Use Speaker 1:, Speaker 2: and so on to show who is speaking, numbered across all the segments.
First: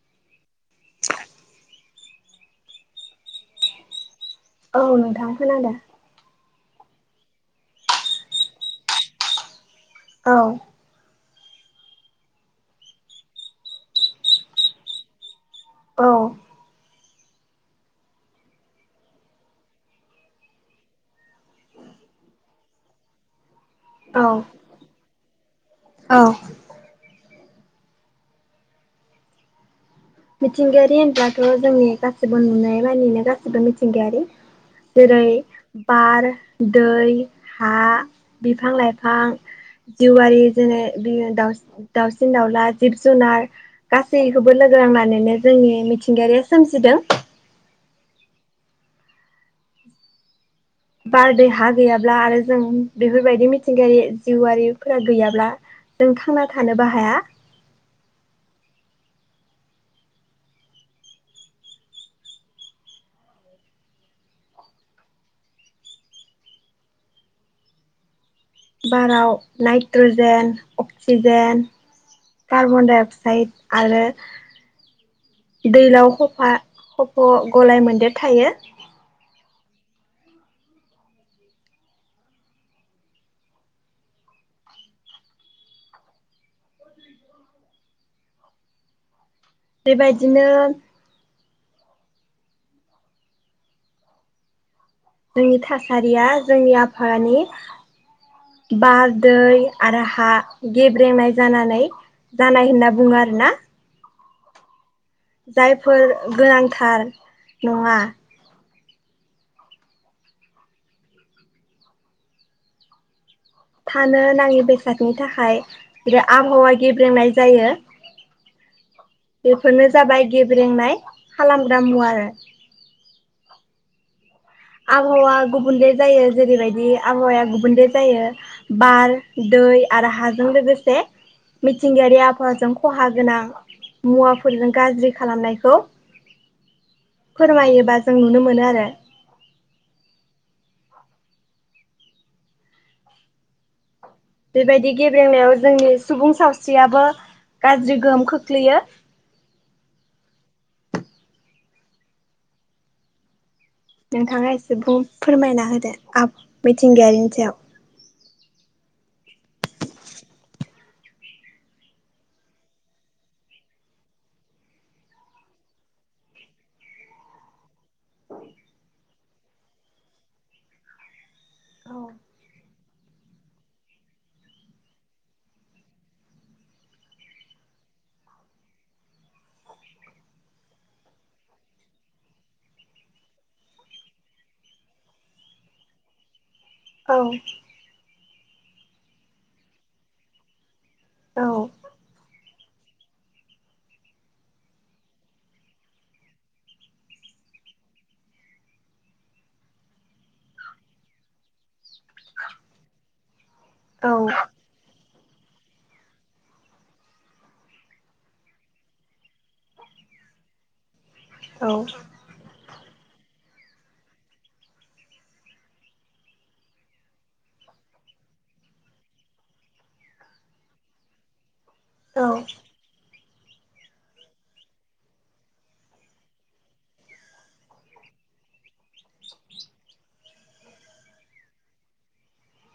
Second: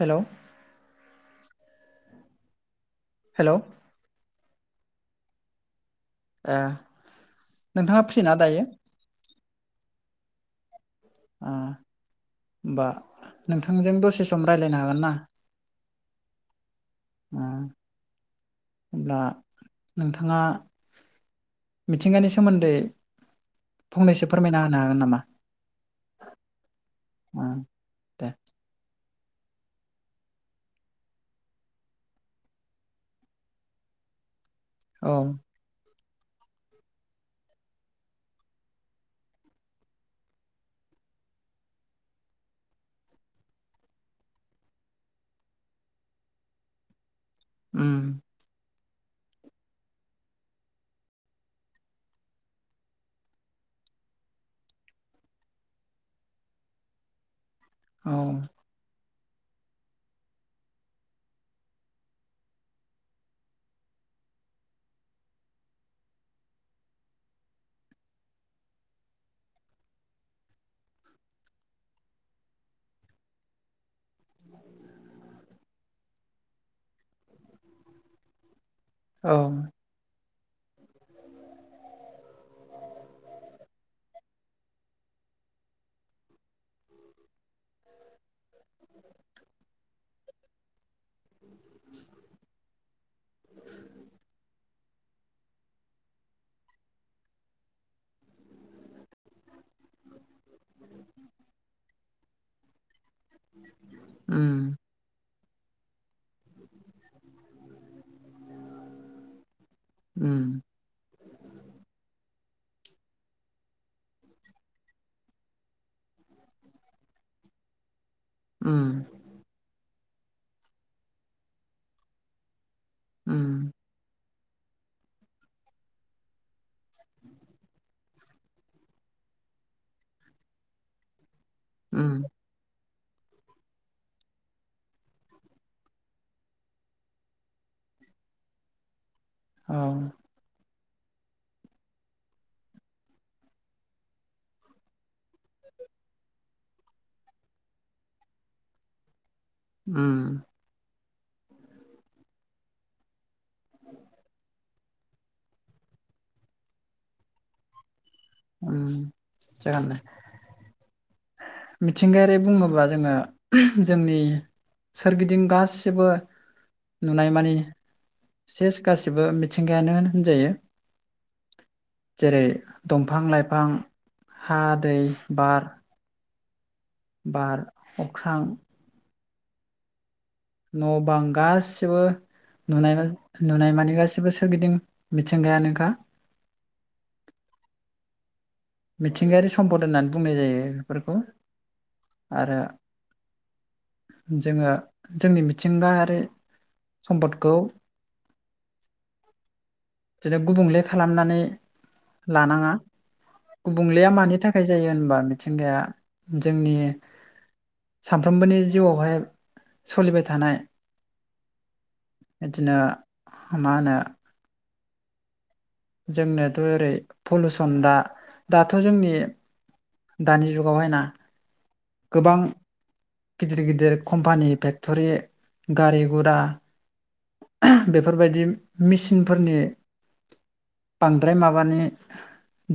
Speaker 1: Hello hello
Speaker 2: औ नोंथां खोनादों।
Speaker 1: ओ नोंथाङा फ्रिना दायो?
Speaker 2: औ
Speaker 1: ओ होमबा नोंथांजों दसे सम रायलायनो हागोन ना?
Speaker 2: औ
Speaker 1: होनब्ला नोंथाङा मिथिंगानि सोमोन्दै
Speaker 2: औ
Speaker 1: फंनैसो फोरमायना होनो हागोन नामा
Speaker 2: औ
Speaker 1: [inaudible]
Speaker 2: मिथिंगायारि होनब्लाथ' जोंनि गासिबो नुनाय मानिनो गासिबो मिथिंगायारि
Speaker 1: औ
Speaker 2: जेरै बार दै हा बिफां लाइफां जिउआरि जेनै बि दाउसिन दाउला जिब जुनार गासैखौबो लोगो लोगोनांनानैनो जोंनि मिथिंगायारिया सोमजिदों
Speaker 1: उम
Speaker 2: बारदै हा गैयाब्ला आरो जों बेफोरबायदि मिथिंगायारि जिउआरारिफोरा गैयाब्ला जों थांना थानोबो हाया
Speaker 1: औ
Speaker 2: बाराव नाइट्रजेन अक्सिजेन कार्बनडाइ अक्साइड आरो दैलाव खफा खफ' गलाय मोन्देर थायो
Speaker 1: औ
Speaker 2: बेबायदिनो
Speaker 1: [inaudible]
Speaker 2: जोंनि थासारिया जोंनि आबहावानि बार दै आरो हा गेब्रेंनाय जानानै जानाय होनना बुंङो आरोना
Speaker 1: उम
Speaker 2: जाइ फोर गोनांथार नंङा
Speaker 1: [inaudible]
Speaker 2: थानो नाङि बेसादनि थाखाय बि आबहावा गेब्रेंनाय जायो
Speaker 1: उम
Speaker 2: बेफोरनो जाबाय गेब्रेंनाय खालामग्रा मुवा आरो।
Speaker 1: उम
Speaker 2: आबहावा गुबुनले जायो। जेरैबायदि आबहावाया गुबुंले जायो। बार दै आरो हाजों लोगोसे
Speaker 1: उम
Speaker 2: मिथिंगारिया आबहावाजों खहा गोनां मुवाफोरजों गाज्रि खालामनायखौ फोरमायोबा जों नुनो मोनो आरो।
Speaker 1: औ
Speaker 2: बेबायदि गेबेंनायाव जोंनि सुबुं सावस्रियाबो गाज्रि गोहोम खोख्लैयो।
Speaker 1: उम
Speaker 2: नोंथाङा एसे बुं फोरमायना होदो आब मिथिंगायारिनि सायाव।
Speaker 1: उम जागोन दे मिथिंगायारि बुङोब्ला जोङो जोंनि सोरगिदिं गासिबो नुनाय मानि सेस गासिबो मिथिंगायानो होनजायो जेरै दं फां लाइफां, हा, दै, बार बार, अख्रां न' बां गाससिबो नुनाय नुनाय मानि गाससिबो सोरगिदिं मिथिंगायानोखा
Speaker 2: औ।
Speaker 1: मिथिंगायारि सम्पद होननानै बुंनाय जायो। बेरफोरखौ
Speaker 2: औ
Speaker 1: आरो जोङो जोंनि मिथिंगायारि सम्पदखौ बिदिनो गुबुंले खालामनानै लानाङा
Speaker 2: औ
Speaker 1: गुबुंलेया मानि थाखाय जायो होनबा मिथिंगाया जोंनि सानफ्रोमबोनि जिउआवहाय सोलिबाय थानाय
Speaker 2: औ
Speaker 1: बिनो माहोनो जोंनोथ' ओरै पलुउसन दा दाथ' जोंनि दानि जुगावहायना गोबां गिदिर गिदिर कम्पानि फेक्टरि गारि गुरा बेफोरबायदि मेसिनफोरनि बांद्राय माबानि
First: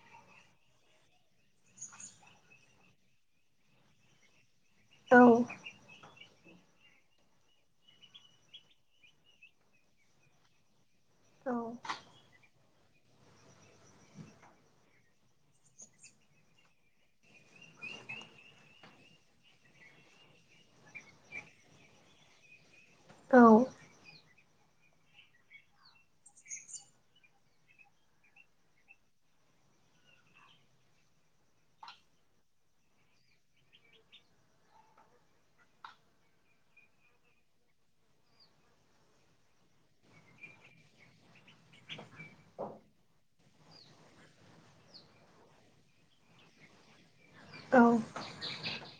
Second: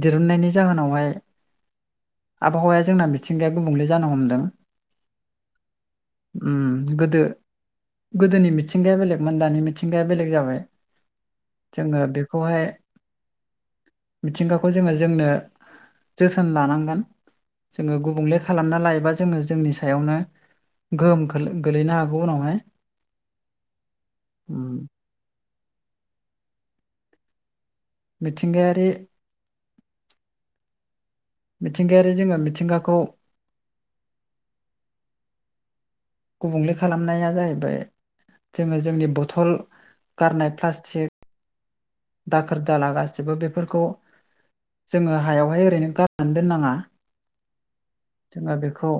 Speaker 1: दिरुननायनि जाहोनावहाय आबहावाया जोंना मिथिंगाया गुबुंले जानो हमदों।
Speaker 2: औ
Speaker 1: उम गोदो गोदोनि मिथिंगाया बेलेगमोन दानि मिथिंगाया बेलेग जाबाय। जोङो बेखौहाय मिथिंगाखौ जोङो जोंनो जोथोन लानांगोन। जोङो गुबुंले खालामना लायोबा जोङो जोंनि सायावनो गोहोम गोलैनो हागौ उनावहाय।
Speaker 2: औ
Speaker 1: उम मिथिंगारि मिथिंगायारि जोङो मिथिंगाखौ गुबुंले खालामनाया जाहैबाय जोङो जोंनि बथल गारनाय प्लास्टिक दाखोर दाला गासैबो बेफोरखौ जोङो हायावहाय ओरैनो गारनानै दोननाङा
Speaker 2: औ
Speaker 1: जोङो बेखौ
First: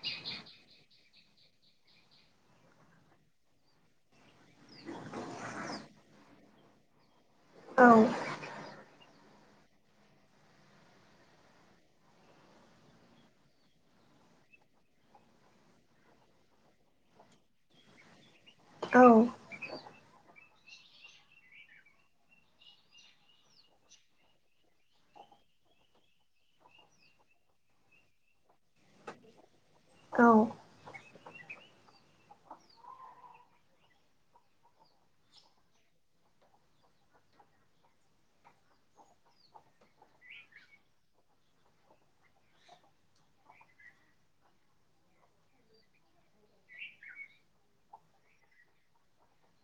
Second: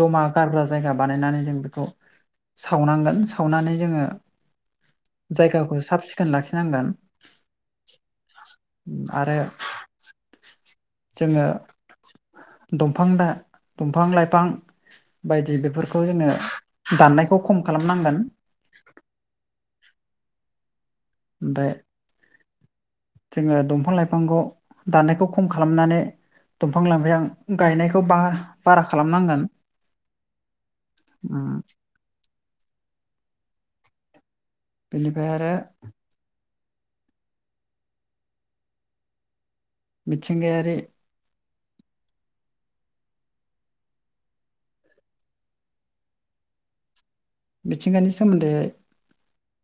Speaker 1: जमा गारग्रा जायगा बानायनानै जों बेखौ सावनांगोन सावनानै जोंङो जायगाखौ साब सिखोन लाखिनांगोन आरो जोंङो दंफां-दंफां लाइफां बायदि बेफोरखौ जोंङो दाननायखौ खम खालामनांगोन।
Speaker 2: औ
Speaker 1: ओमफाय जोंङो दंफां लाइफांखौ दाननायखौ खम खालामनानै दंफां लाइफां गायनायखौ बा-बारा खालामनांगोन।
Speaker 2: औ
Speaker 1: उम बिनिफ्राय आरो मिथिंगायारि मिथिंगानि सोमोन्दै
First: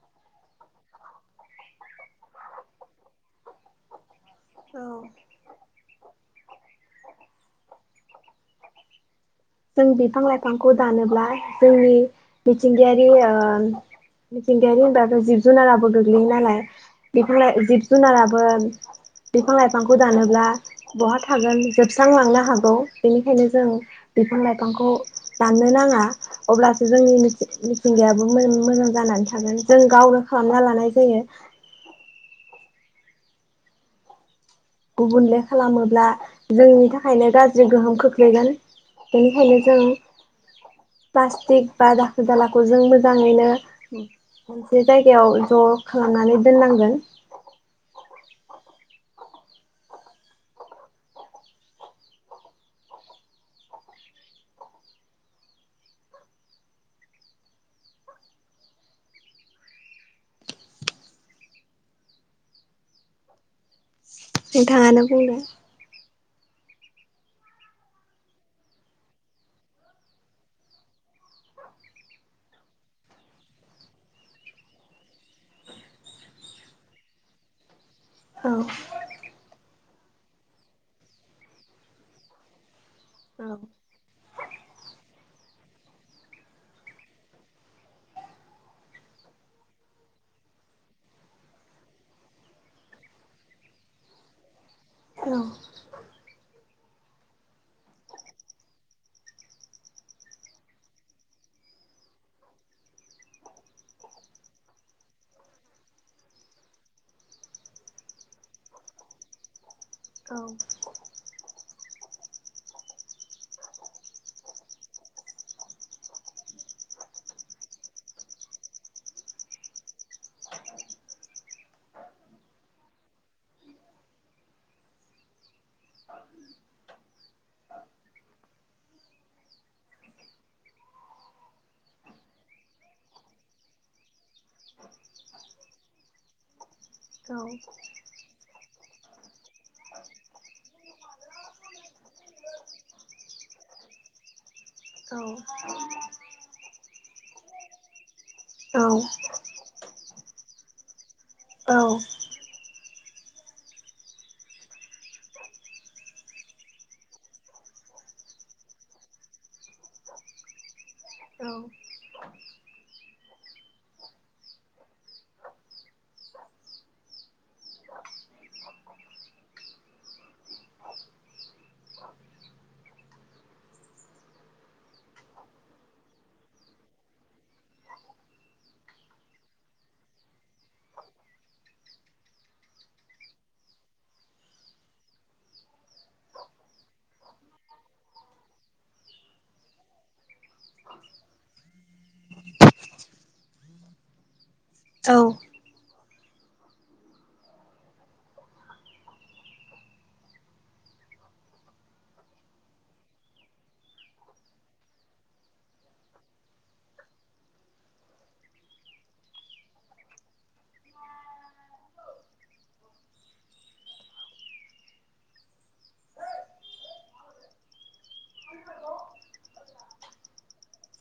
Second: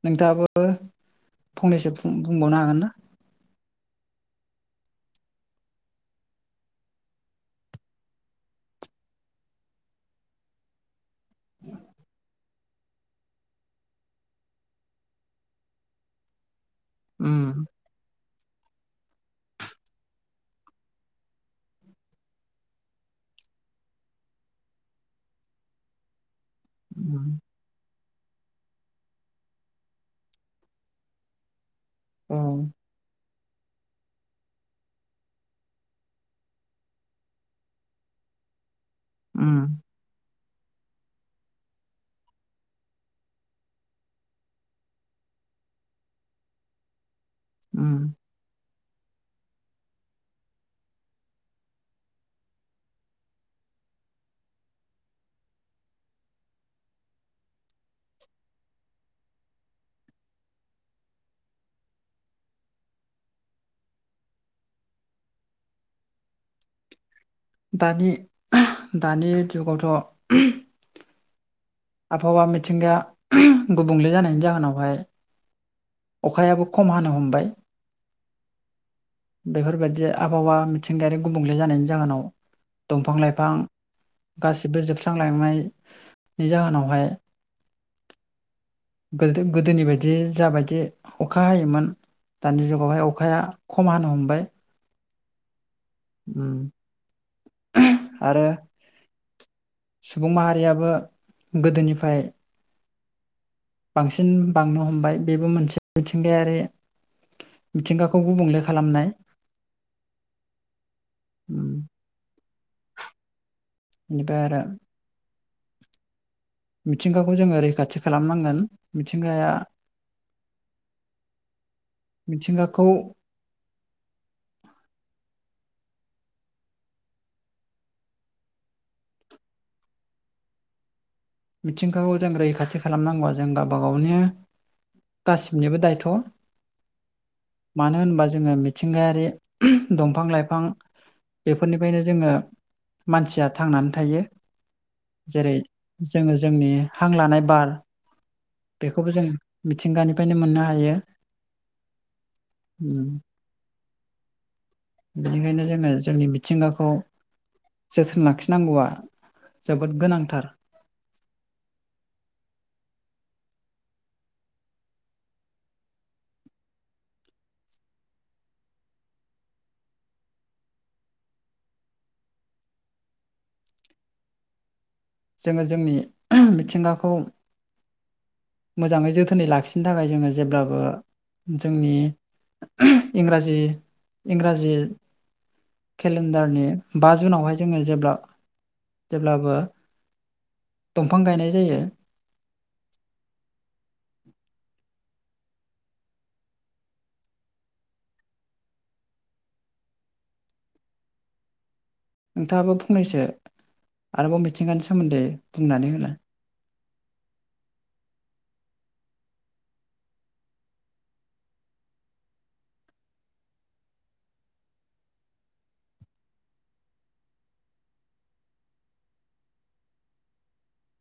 Speaker 1: नोंथांङाबो फंनैसो फुं-बुंबावनो हागोन ना?
Speaker 2: औ जों बिफां-लाइफांखौ दानोब्ला जोंनि मिथिंगायारि ओ मिथिंगायारि होनबा जिब जुनाराबो गोग्लैयो नालाय [unintelligible] जिब जुनाराब बोन बिफां लाइफांखौ दानोब्ला बहा थागोन जोबस्रांलांनो हागौ बेनिखायनो जों बिफां लाइफांखौ दाननो नांङा। अब्लासो जोंनि [unintelligible] थिंगायाबो मोन-मोजां जानानै थागोन जों गावनो खालामना लानाय जायो।
Speaker 1: औ
Speaker 2: गुबुनले खालामोब्ला जोंनि थाखायनो गाज्रि गोहोम खोख्लैगोन। बेनिखानो जों प्लास्टिक बा दाखोर दालाखौ जों मोजांङैनो मोनसे जायगायाव ज खालामनानै दोननांगोन।
Speaker 1: उम
Speaker 2: नोंथांङानो बुंदो।
Speaker 1: दानि-दानि जुगावथ आबहावा मिथिंगा गुबुंले जानायनि जाहोनावहाय अखायाबो खम हानो हमबाय।
Speaker 2: औ
Speaker 1: बेफोरबायदि आबहावा मिथिंगायारि गुबुंले जानायनि जाहोनाव
Speaker 2: औ
Speaker 1: दंफां-लाइफां गासिबो जोबस्रांलांनाय नि जाहोनावहाय गोदो गोदोनि बायदि जाबायदि अखा हायोमोन दानि जुगावहाय अखाया खम हानो हमबाय।
Speaker 2: औ
Speaker 1: उम आरो। सुबुं माहारियाबो गोदोनिफाय बांसिन बांनो हमबाय बेबो मोनसे मिथिंगायारि मिथिंगाखौ गुबुंले खालामनाय
Speaker 2: औ
Speaker 1: उम दा आरो मिथिंगाखौ जोंङो रैखाथि खालामनांगोन मिथिंगाया मिथिंगाखौ मिथिंगाखौ जों रैखाथि खालामनांगौ जों गावबा गावनो गासिनिबो दायथ मानो होनबा जोंङो मिथिंगायारि दंफां-लाइफां बेफोरनिफ्रायनो जोंङो मानसिया थांनानै थायो। जेरै जोंनि हां लानाय बार बेखौबो जों मिथिंगानिफायनो मोनना हायो।
Speaker 2: औ
Speaker 1: उम बेनिखायनो जोङो जोंनि मिथिंगाखौ जोथोन लाखिनांगौआ जोबोद गोनांथार। जोङो जोंनि मिथिंगाखौ मोजाङै जोथोनै लाखिनो थाखाय जोङो जेब्लाबो जोंनि इंराजि इंराजि केलेन्डारनि बा जुनावहाय जोङो जेब्ला जेब्लाबो दंफां गायनाय जायो।
Speaker 2: औ
Speaker 1: नोंथाङाबो फंनैसो आरोबाव मिथिंगानि सोमोन्दै बुंनानै होलाय।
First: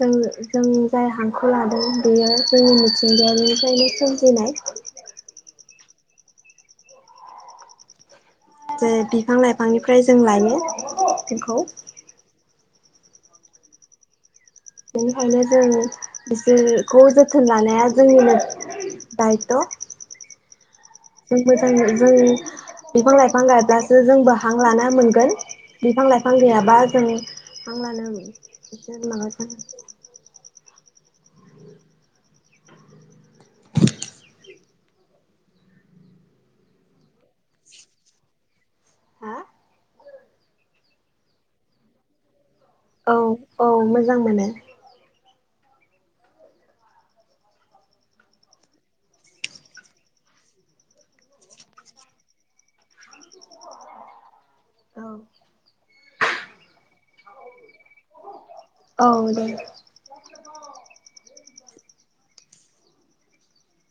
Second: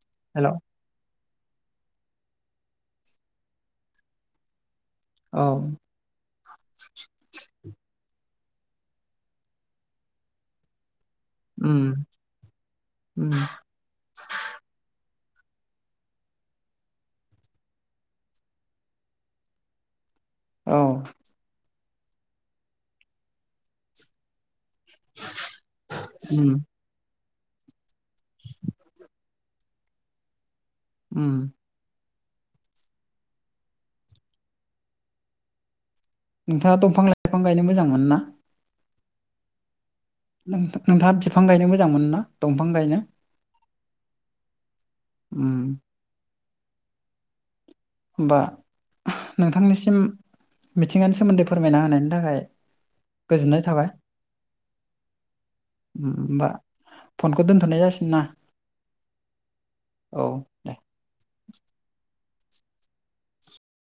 Speaker 2: जों
Speaker 1: हेल'
Speaker 2: जों जाय हांखौ ला उन्दैयो जोंनि मिथिंगानिफ्रायनो सोमजिनाय
Speaker 1: औ
Speaker 2: जे बिफां लाइफांनिफ्राय जों लायो। बेखौ
Speaker 1: उम उम
Speaker 2: बेनिखायनो जों बिसोरखौ जोथोन लानाया जोंनिनो दायथ'। जों मोजाङै जों बिफां लाइफां गायब्लासो जोंबो हां लाना मोनगोन बिफां लाइफां
Speaker 1: उम
Speaker 2: गैयाबा जों हां लानो बिसोर माबाजानो
Speaker 1: उम नोंथाङा दंफां लाइफां गायनो मोजां मोनो ना?
Speaker 2: हा
Speaker 1: नोंथां नोंथाङा बिफां गायनो मोजां मोनो ना? दंफां गायनो?
Speaker 2: औ औ मोजां मोनो।
Speaker 1: उम होमबा नोंथांनिसिम मिथिंगानि सोमोन्दै फोरमायना होनायनि थाखाय गोजोननाय थाबाय।
Speaker 2: औ
Speaker 1: उम बा फनखौ दोन थ'नाय जासिगोन ना
Speaker 2: औ दे
Speaker 1: औ दे। [inaudible]